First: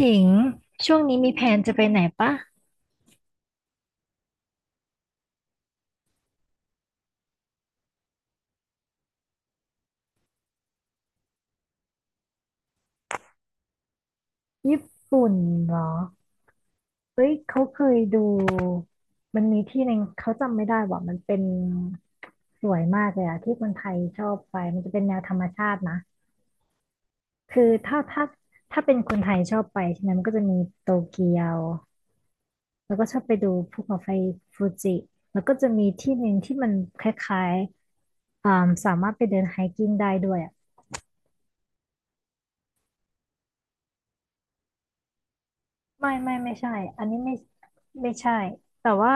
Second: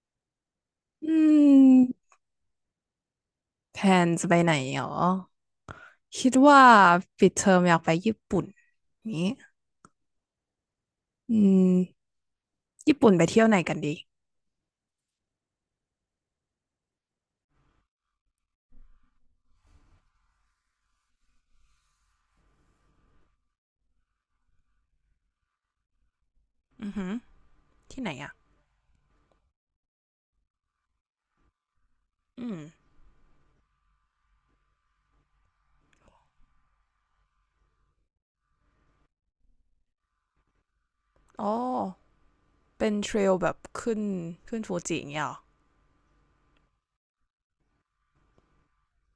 ถิงช่วงอืนี้มีแผนจะไปไหนมปะแพลนจะไปไหนหรอคิดว่าปิดเทอมอยากไปญี่ปุ่นนี้อืมญี่ปุ่นไปเที่ยวไหนกันดีญี่ปุ่นเหรอเฮ้ยเขาเคยดูมันมีที่หนึ่งเขาจำไม่ได้ว่ามันเป็นสวยมากเลยอะที่คนไทยชอบไปมันจะเป็นแนวธรรมชาตินะอือหือคือถ้าที่ไหนถ้าอ่ะถ้าเป็นคนไทยชอบไปใช่ไหมมันก็จะมีโตเกียวอืมแล้วก็ชอบไปดูภูเขาไฟฟูจิแล้วก็จะมีที่หนึ่งที่มันคล้ายๆสามารถไปเดินไฮกิ้งได้ด้วยอะ อ๋อเป็นเทรลแบบขึ้นฟูจิอย่างเงี้ยเหรอไม่ใช่อันนี้ไม่ใช่ แต่ว่า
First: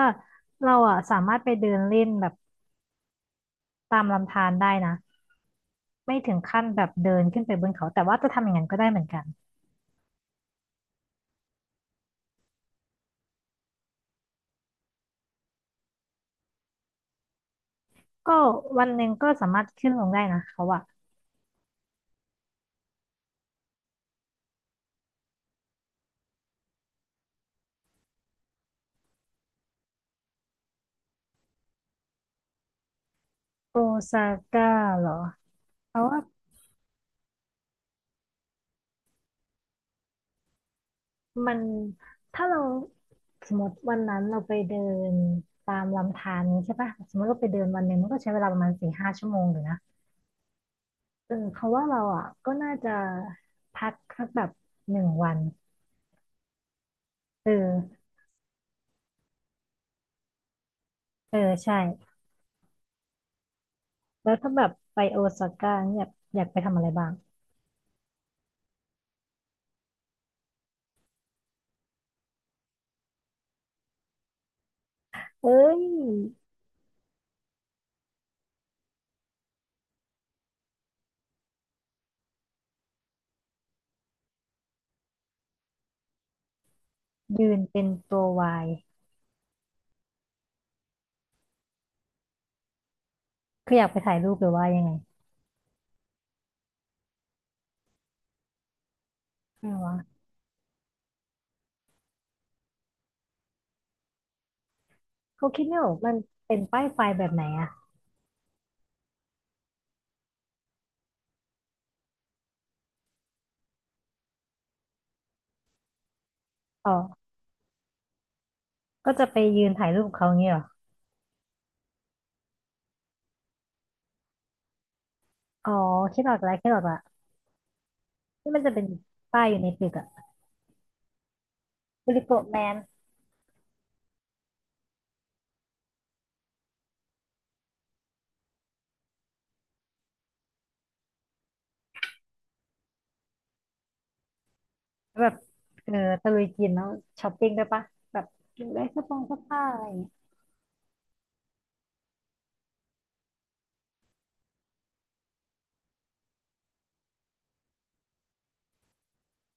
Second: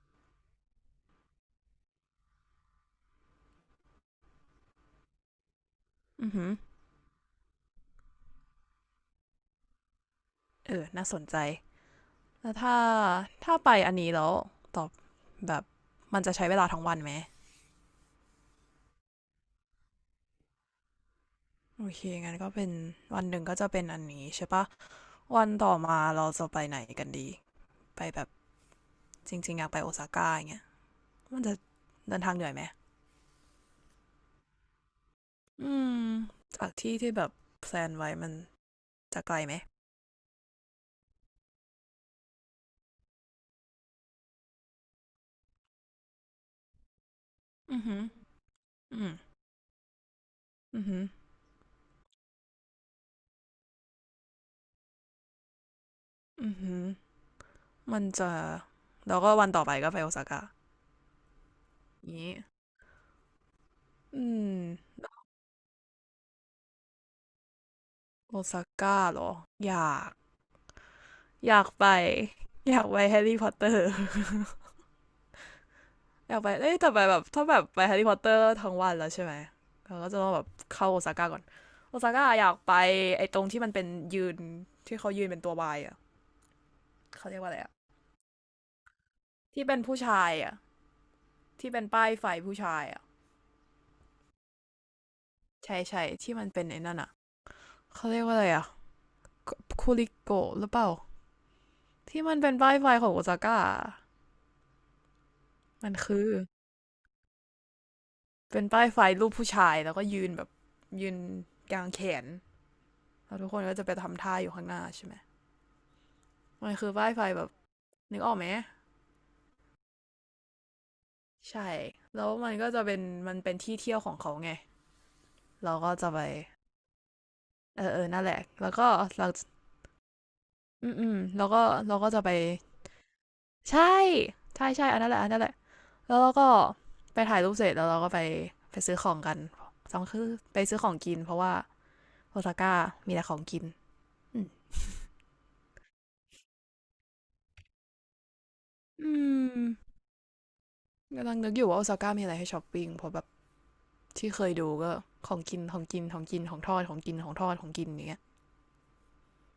เราอ่ะสามารถไปเดินเล่นแบบตามลำธารได้นะไม่อือถึงหือขั้นแบบเดินขึ้นไปบนเขาแต่ว่าจะทำอย่างนั้นก็ได้เหมือนกันเออน่าสนใจแล้วถ้าไปอันนี้แล้วตอบแบบมันจะใช้เวลาทั้งวันไหมก็วันหนึ่งก็สามารถขึ้นลงได้นะเขาอะโอเคงั้นก็เป็นวันหนึ่งก็จะเป็นอันนี้ใช่ปะวันต่อมาเราจะไปไหนกันดีไปแบบจริงๆอยากไปโอซาก้าอย่างเงี้ย มันจะเดินทางเหนื่อยไหมโอซาก้าเหรออืเพมราะว่าจากที่ที่แบบแพลนไว้มันจะไกลไหมมันถ้าเราสมมติวันนั้นเราไปเดินตามลำธารนี้ใช่ปะสมมติเราไปเดินอืวัอนหนึ่หืงอมันก็ใช้เวลาประมาณสี่อืห้ามชั่วโมงอยู่นะอือหือเออเขาะว่าเราอ่ะก็น่าจะพักสักแบบหนึ่งวันอือหือเอมัอ นจะแล้วก็วันต่อไปก็ไปโอซาก้าเออใช่นี้อืแล้วถ้าแบบไปมโอซาก้าเนี่ยอยากไปทำอะไรบ้างโอซาก้าเหรออยากอยากไปอยากไปแฮร์รี่พ อตเตอร์ เอ้ยอยากไปเอ้ยแต่ไปแบบถ้าแบบไปแฮร์รี่พอตเตอร์ทั้งวันแล้วใช่ไหมเราก็จะต้องแบบเข้าโอซาก้าก่อนโอซาก้าอยากไปไอ้ตรงที่มันเป็นยืนที่เขายืนเป็นตัววายอ่ะเขาเรียกยืว่าอะไรนอะ เป็นตัววายที่เป็นผู้ชายอ่ะที่เป็นป้ายไฟผู้ชายอ่ะคืออยากไปถ่ายรูปหรือว่ายังไงใช่ที่มันเป็นไอ้นั่นอ่ะเขาเรียกว่าอะไรอ่ะคูไม่ควะริโกะหรือเปล่าที่มันเป็นป้ายไฟของโอซาก้าเขาคิดไม่อมัอนกมันคือเป็นป้ายไฟแบบไหนอะเป็นป้ายไฟรูปผู้ชายแล้วก็ยืนกลางแขนแล้วทุกคนก็จะไปทำท่าอยู่ข้างหน้าใช่ไหมมันคือ๋ออป้ายไฟแบบนึกออกไหมก็จะไปยืนถ่ายรูปกับเขาอย่างเงี้ยเหรอใช่แล้วมันก็จะเป็นมันเป็นที่เที่ยวของเขาไงอ๋อเราก็จะไปคิดออกละเออเออนั่นแหละที่มันแล้จะวเป็นก็เราป้ายอยู่ในตึกอะอืมแล้วก็เราบก็จะริไปโกะแมนใช่ใช่ใช่อันนั้นแหละอันนั้นแหละ แล้วเราก็ไปถ่ายรูปเสร็จแล้วเราก็ไปไปซื้อของกันสองคือไปซื้อของกินเพราะว่าโอซาก้ามีแต่ของกินอืมแบบเออตะลุยกินแล้วช้อปปิ้งด้วยปะแบบกินได้เสื้อผ้าอะไรอย่างเงี้ยกำลังนึกอยู่ว่าโอซาก้ามีอะไรให้ช้อปปิ้งเพราะแบบที่เคยดูก็ของกินของกินของกินของทอดของกินของทอดของกินอย่างเงี้ย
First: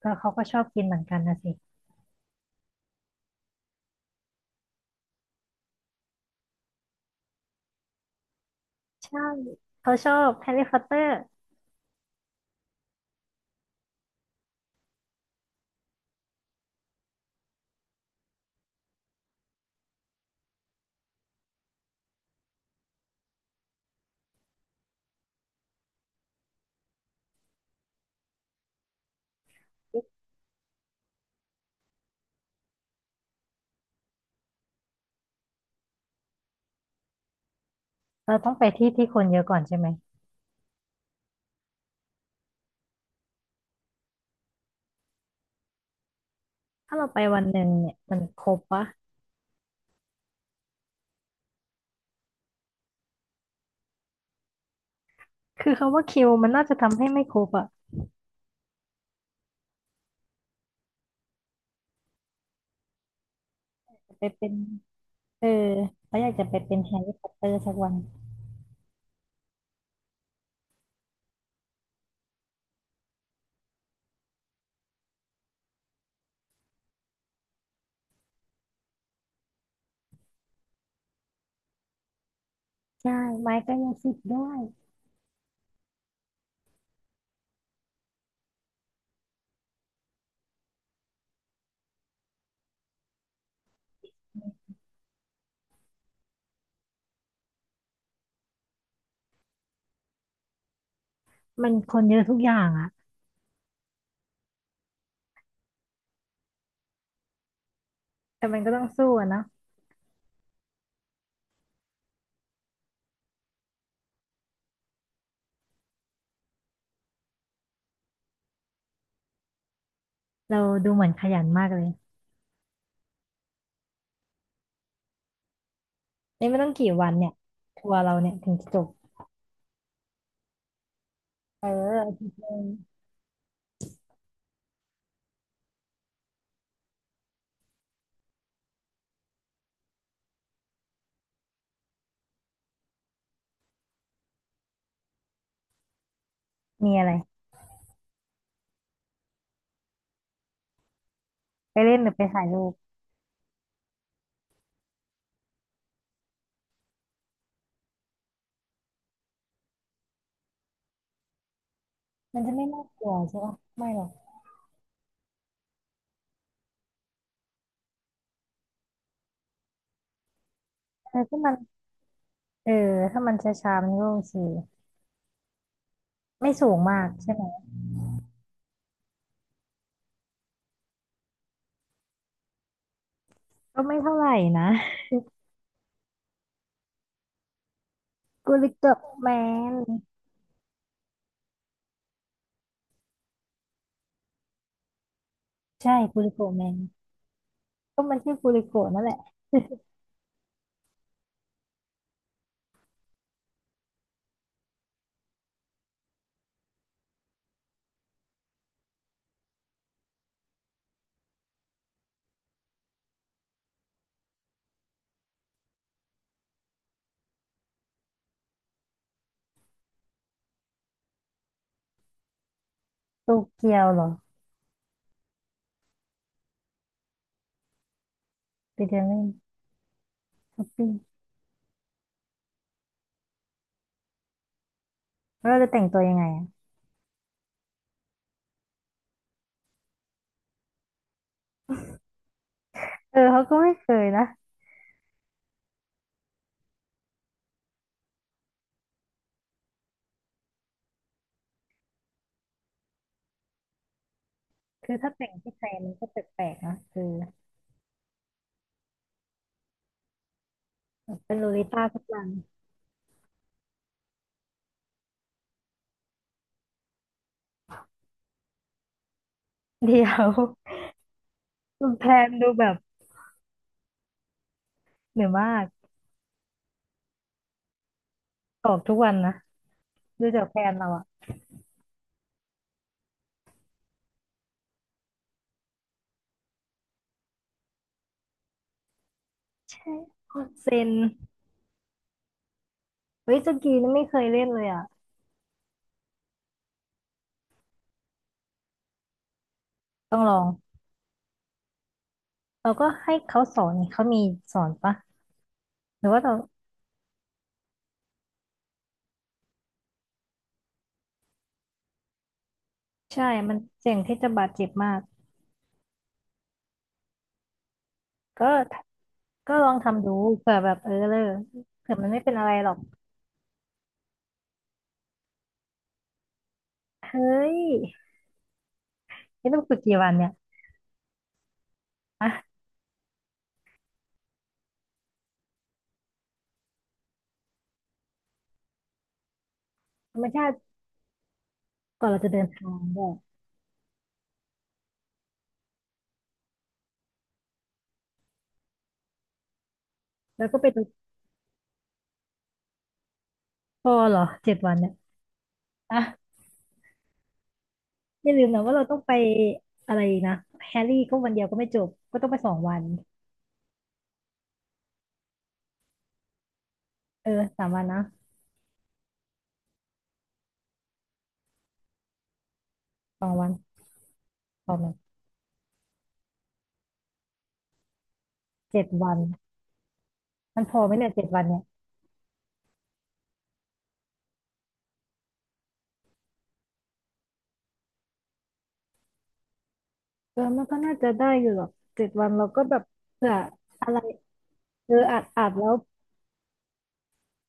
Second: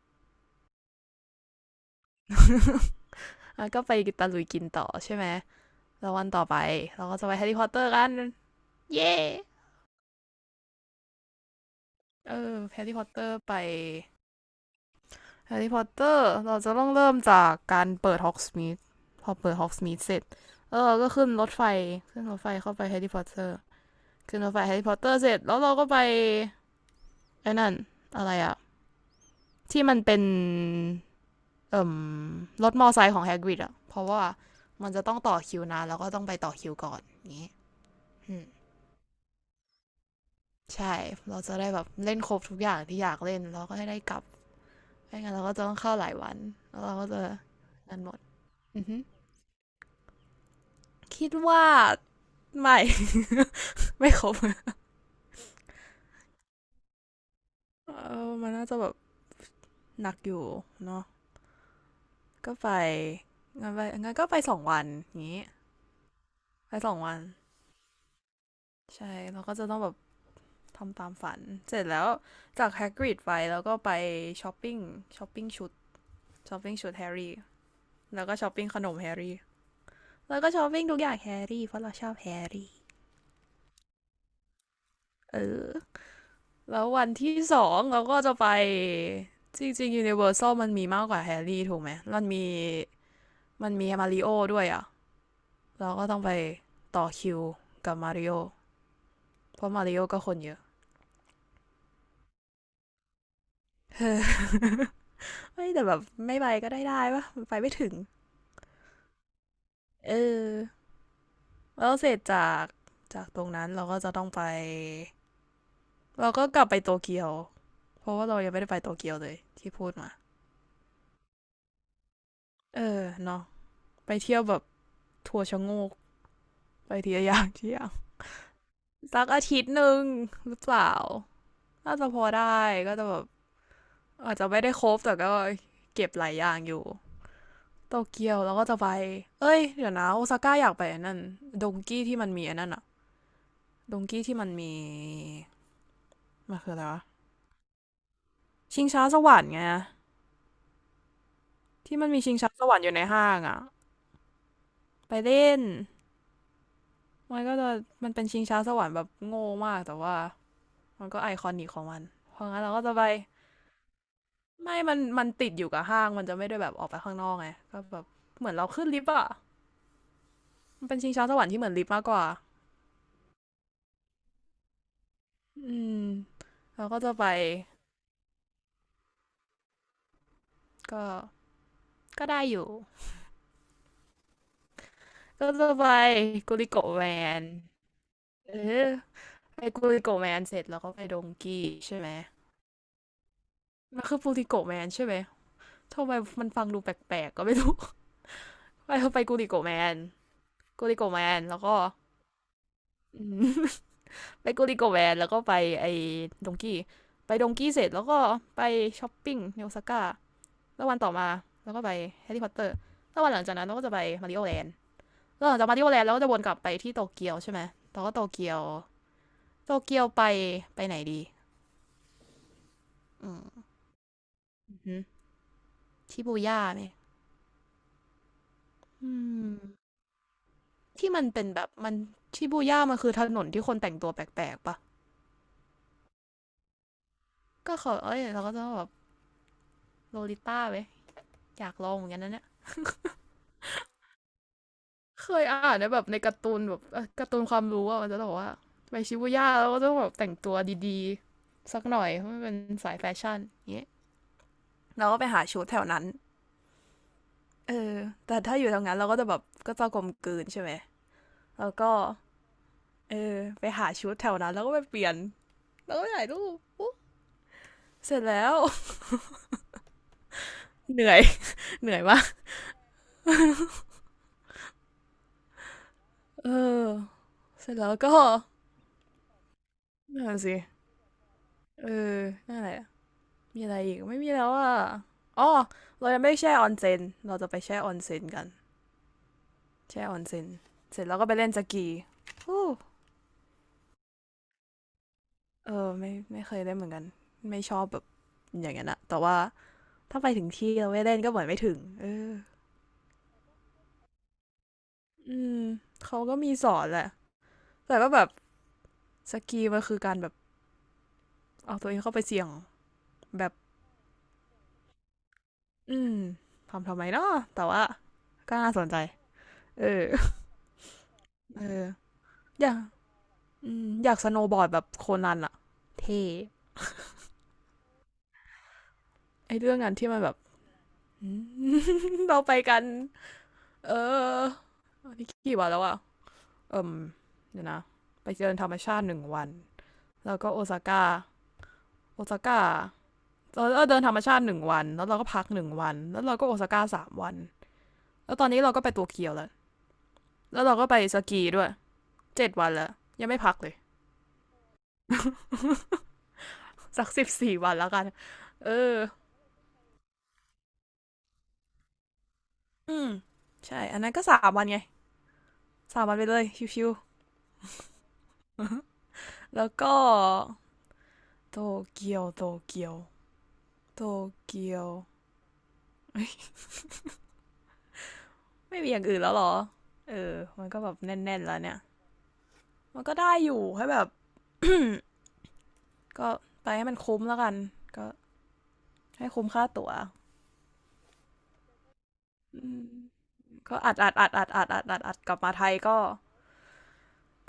ก็เขาก็ชอบกินเหมือนกันนะสิ แล้วก็ไปตะลุยกินต่อใช่ไหมแล้ววันต่อไปเราก็จะไปแฮร์รี่พอตเตอร์กันเย้ ใช่ yeah! เขาชอบแฮร์รี่พอตเตอร์ เออแฮร์รี่พอตเตอร์ไป แฮร์รี่พอตเตอร์เราจะต้องเริ่มจากการเปิดฮอกสมิธพอเปิดฮอกสมิธเสร็จแล้วเออก็ขึ้นรถไฟขึ้นรถไฟเข้าไปแฮร์รี่พอตเตอร์ขึ้นรถไฟแฮร์รี่พอตเตอร์เสร็จแล้วเราก็ไปไอ้นั่นอะไรอะที่มันเป็นรถมอไซค์ของแฮกริดอะเพราะว่ามันจะต้องต่อคิวนานแล้วก็ต้องไปต่อคิวก่อนอย่างงี้เราต้องไปที่ที่คนเยอะก่อนใช่ไหมใช่เราจะได้แบบเล่นครบทุกอย่างที่อยากเล่นแล้วก็ให้ได้กลับไม่งั้นเราก็จะต้องเข้าหลายวันแล้วถ้าเราเราก็ไปจะวันหนึ่งเนี่ยนั่นหมมัดนครบปะ คิดว่าไม่ ไม่ครบคือคำว่าคิวมันน่าจะทำให้ไม่ครบอะเออมันน่าจะแบบหนักอยู่เนาะก็ไปงั้นไปไปเป็สนองวันอย่างนี้เออเขาอยากจะไปไปเป็นสแฮองร์วัรี่นพอตเตอร์สักวันใช่เราก็จะต้องแบบทำตามฝันเสร็จแล้วจากแฮกริดไปแล้วก็ไปช้อปปิ้งช้อปปิ้งช้อปปิ้งชุดแฮร์รี่แล้วก็ช้อปปิ้งขนมแฮร์รี่แล้วก็ช้อปปิ้งทุกอย่างแฮร์รี่เพราะเราชอบแฮร์รี่ใช่ไม้ก็ยังสิบได้เออแล้ววันที่สองเราก็จะไปจริงๆ Universal มันมีมากกว่าแฮร์รี่ถูกไหมมันมีมาริโอด้วยอะ เราก็ต้องไปต่อคิวกับมาริโอเพราะมาริโอก็คนเยอะ มันคนเยอะทุกอย่างอะ ไม่แต่แบบไม่ไปก็ได้ได้ปะไปไม่ถึงแต่มันก็ต้องสู้อะเนาะเออแล้วเสร็จจากตรงนั้นเราก็จะต้องไปเราก็กลับไปโตเกียวเพราะว่าเรายังไม่ได้ไปโตเกียวเลยที่พูดมาเราดูเหมือนขยันมากเลยเออเนาะไปเที่ยวแบบทัวร์ชะโงกนี่ไม่ต้องกี่ไปวัทีนละเนี่อยย่างทีละอทัย่างวร์เราเนี่ยถึงจะจบสักอาทิตย์หนึ่งหรือเปล่าเออน่าจะอาพอทิตย์หนึได้งก็จะแบบอาจจะไม่ได้ครบแต่ก็เก็บหลายอย่างอยู่ โตเกียวแล้วก็จะไป เอ้ยเดี๋ยวนะโอซาก้าอยากไปอันนั่นดงกี้ที่มันมีอันนั้นอะดงกี้ที่มันมีมันคืออะไรมีวะอะไรชิงช้าสวรรค์ไงไปเล่ที่นหมันรือมีไปชิงถ่ายช้าสรูปวรรค์อยู่ในห้างอะไปเล่นมันก็จะมันเป็นชิงช้าสวรรค์แบบโง่มากแต่ว่ามันก็ไอคอนิกของมันเพมันราะจะงั้นไม่เราก็น่าจะกไปลัวใช่ปะไม่หรอกไม่มันติดอยู่กับห้างมันจะไม่ได้แบบออกไปข้างนอกไงก็แบบเหมือนเราขึ้นลิฟต์อะมันเป็นชิงแต่ช้าสถ้าวรรมัค์นที่เหมือนลิฟต์มากกว่าเออถ้ามันช้าๆมันก็โอเคอืมไม่สูงเราก็มากจะไปใช่ไหม ก็ก็ได้อยู่ ก็ไม่เท่าไหร่นะก็จะไปกุลิโกะแวนกูเอริอโกะแมไปนกุลิโกะแวนเสร็จแล้วก็ไปดงกี้ใช่ไหมมันคือกุลิโกะแวนใช่ไหมใช่ทำไมกูริมันโกะแมฟังนดูแปลกๆก็ไม่รู้ก็มันชื่อกูริโกะไปนั่นแหเราละไปกุลิโกะแมนกุลิโกะแมนแล้วก็ ไปกุลิโกะแวนแล้วก็ไปไอ้ดงกี้ไปดงกี้เสร็จแล้วก็ไปช้อปปิ้งในโอซาก้าแล้ววันต่อมาแล้วก็ไปแฮร์รี่พอตเตอร์แล้ววันหลังจากนั้นเราก็จะไปมาริโอแลนด์แล้วหลังจากมาริโอแลนด์เราก็จะวนกลับไปที่โตเกียวใช่ไหมแล้วก็โตเกียวโตเกียวไปไปไหนดี โตอืมเกียวเหรออือชิบูย่าไหมไปเดินอืเล่นมช้อปปิ้งที่มันเป็นแบบมันชิบูย่ามันคือถนนที่คนแต่งตัวแปลกๆปะแล้วเราจะแต่งตัวยังไงอ่ะก็เขาเอ้ยเราก็จะแบบโลลิต้าไหมอยากลองเหมือนกันนะเนี่ยเออเขาก็ไม่เคยนะเคยอ่านในแบบในการ์ตูนแบบการ์ตูนความรู้อะมันจะบอกว่าไปชิบูย่าแล้วก็ต้องแบบแต่งตัวดีๆสักหน่อยเพราะมันเป็นสายแฟชั่นอย่างเงี้ยคือเราถ้าก็ไปแต่งหาที่ไทชุดยแถวมันนั้ก็นแปลกๆนะคือเออแต่ถ้าอยู่แถวนั้นเราก็จะแบบก็จะกลมกลืนใช่ไหมเป็นลูลิแล้วต้าก็ทุกวันเออไปหาชุดแถวนั้นแล้วก็ไปเปลี่ยนแล้วก็ไปถ่ายรูปอู้ เสร็จแล้ว เดี๋ยว เหนื่อยคุเหณนื่อยแพมากนดูแบบเหนื่อยมากเออเสร็จแล้วก็ออกทุกวันนะดูนั่นจากแพสินเราอ่ะเออนั่นแหละมีอะไรอีกไม่มีแล้วอ่ะอ๋อเรายังไม่แช่ออนเซนเราจะไปแช่ออนเซนกันใช่แช่ออนคเซนนเซนเสร็จแล้วก็ไปเล่นสกี้เฮ้ยสกีนี่ไม่เคยเล่นเลยอ่ะเออไม่เคยเล่นเหมือนกันไม่ชอบแบบอย่างนั้นอะแต่ว่าต้อถ้างไปลอถึงงที่เราไม่เล่นก็เหมือนไม่ถึงเออเราก็ให้เขาสอนนี่เขามีสอนปะอืมหรือเขาว่าเรา ก็มีสอนแหละแต่ก็แบบสกีมันคือการแบบเอาตัวเองเข้าไปเสี่ยงใช่แบบ มันเสี่ยงที่จะบาดเจ็บมากอืมทำไมเนาะแต่ว่าก็ก็น่าสนใจก็ลองเออทำดูเผื่อแบบเออเลยเออเผื่อมันไม่เป็นอะไรอหรยาอกกอืมอยากสโนว์บอร์ดแบบโคนันอะเท่เฮ้ยนี่ไอต้องเรื่ฝึอกงนั้กี่นวัที่นมันเนี่แบยบ เราไปอะกันเอออนี่กี่วันแล้วอะเอิมเดี๋ยวนะไปเดินธรรมชาติหนึ่งวันธรรมแล้วชาก็ติโอซาก้าก่อนเราโอจะซาเดินก้าทางด้วยเราเดินธรรมชาติหนึ่งวันแล้วเราก็พักหนึ่งวันแล้วเราก็โอซาก้า 3 วันแล้วตอนนี้เราก็ไปโตัวเกียวแล้วแล้วก็แล้วไปเราดูก็ไปสกีด้วย7 วันแล้วยังไม่พักเลย พอเหรอเจ็ดวันเนี่ยอะสัก14 วันแล้วกันอย่าลืมนะเอว่าเราต้อองไปอะไรนะแฮร์รี่ก็วันเดียวก็ไม่จบก็ต้องไปสองวันอืมใช่อันนั้นก็สามวันไงสามวันไปเลยชิวเออสามวันนะๆแล้วก็โตเกียวโตเกียวสองวันโตพเกีอยไหมว เฮ้ยไม่เจ็ดมีอย่างวัอื่นนแล้วเหรอเออมันมันพก็อแบไหมบเนี่แยเจ็ดน่วันนๆแล้เนี่วยเนี่ยมันก็ได้อยู่ให้แบบก็ไปให้มันคุ้มแล้วกันก็ให้คุ้มค่าตั๋วเออมันก็น่าจะได้อยู่หรอกเจ็ดวันเราอืก็แบบมเผื่อก็อะอัไรดอัดอัดอัดอัดอัดเอออัดอัดอาจกลับอาจมาไทแล้ว ยก็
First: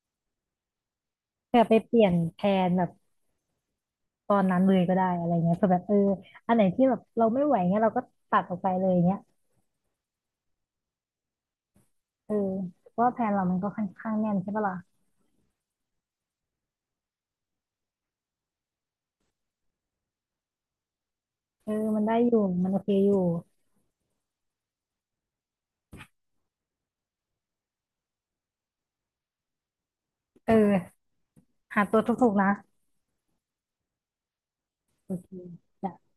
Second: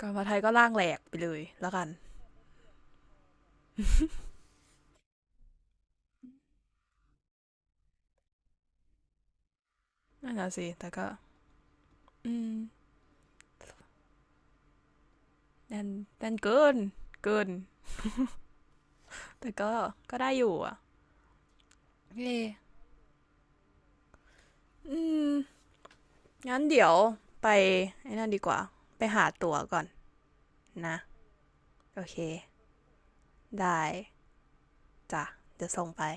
กลับมาไทยก็ร่างแหลกไปเลยเผื่อแล้ไปวกันเปลี่ยนแผนแบบตอนนั้นเลยก็ได้อะไรเงี้ยเผื่อแบบเอออันไหนที่แบบเราไม่ไหวเงี้ยเราก็ตัดออกไปเลยเงี้ยนั่นแหละสิแต่ก็เอออืมเพราะว่าแผนเรามันก็ค่อนข้างแน่นใช่ปะล่ะแน่นแน่นเกินเกิน แต่ก็ก็ได้อยู่อ่ะเออมันได้อยู่ เย่มันโอเคอยู่อืมงั้นเดี๋ยวไปไอ้นั่นดีกว่าไปหาตั๋วก่อนเนะออหาตัวโอเคถูกๆนะได้โอจ้ะเคจะส่งไปจ้ะ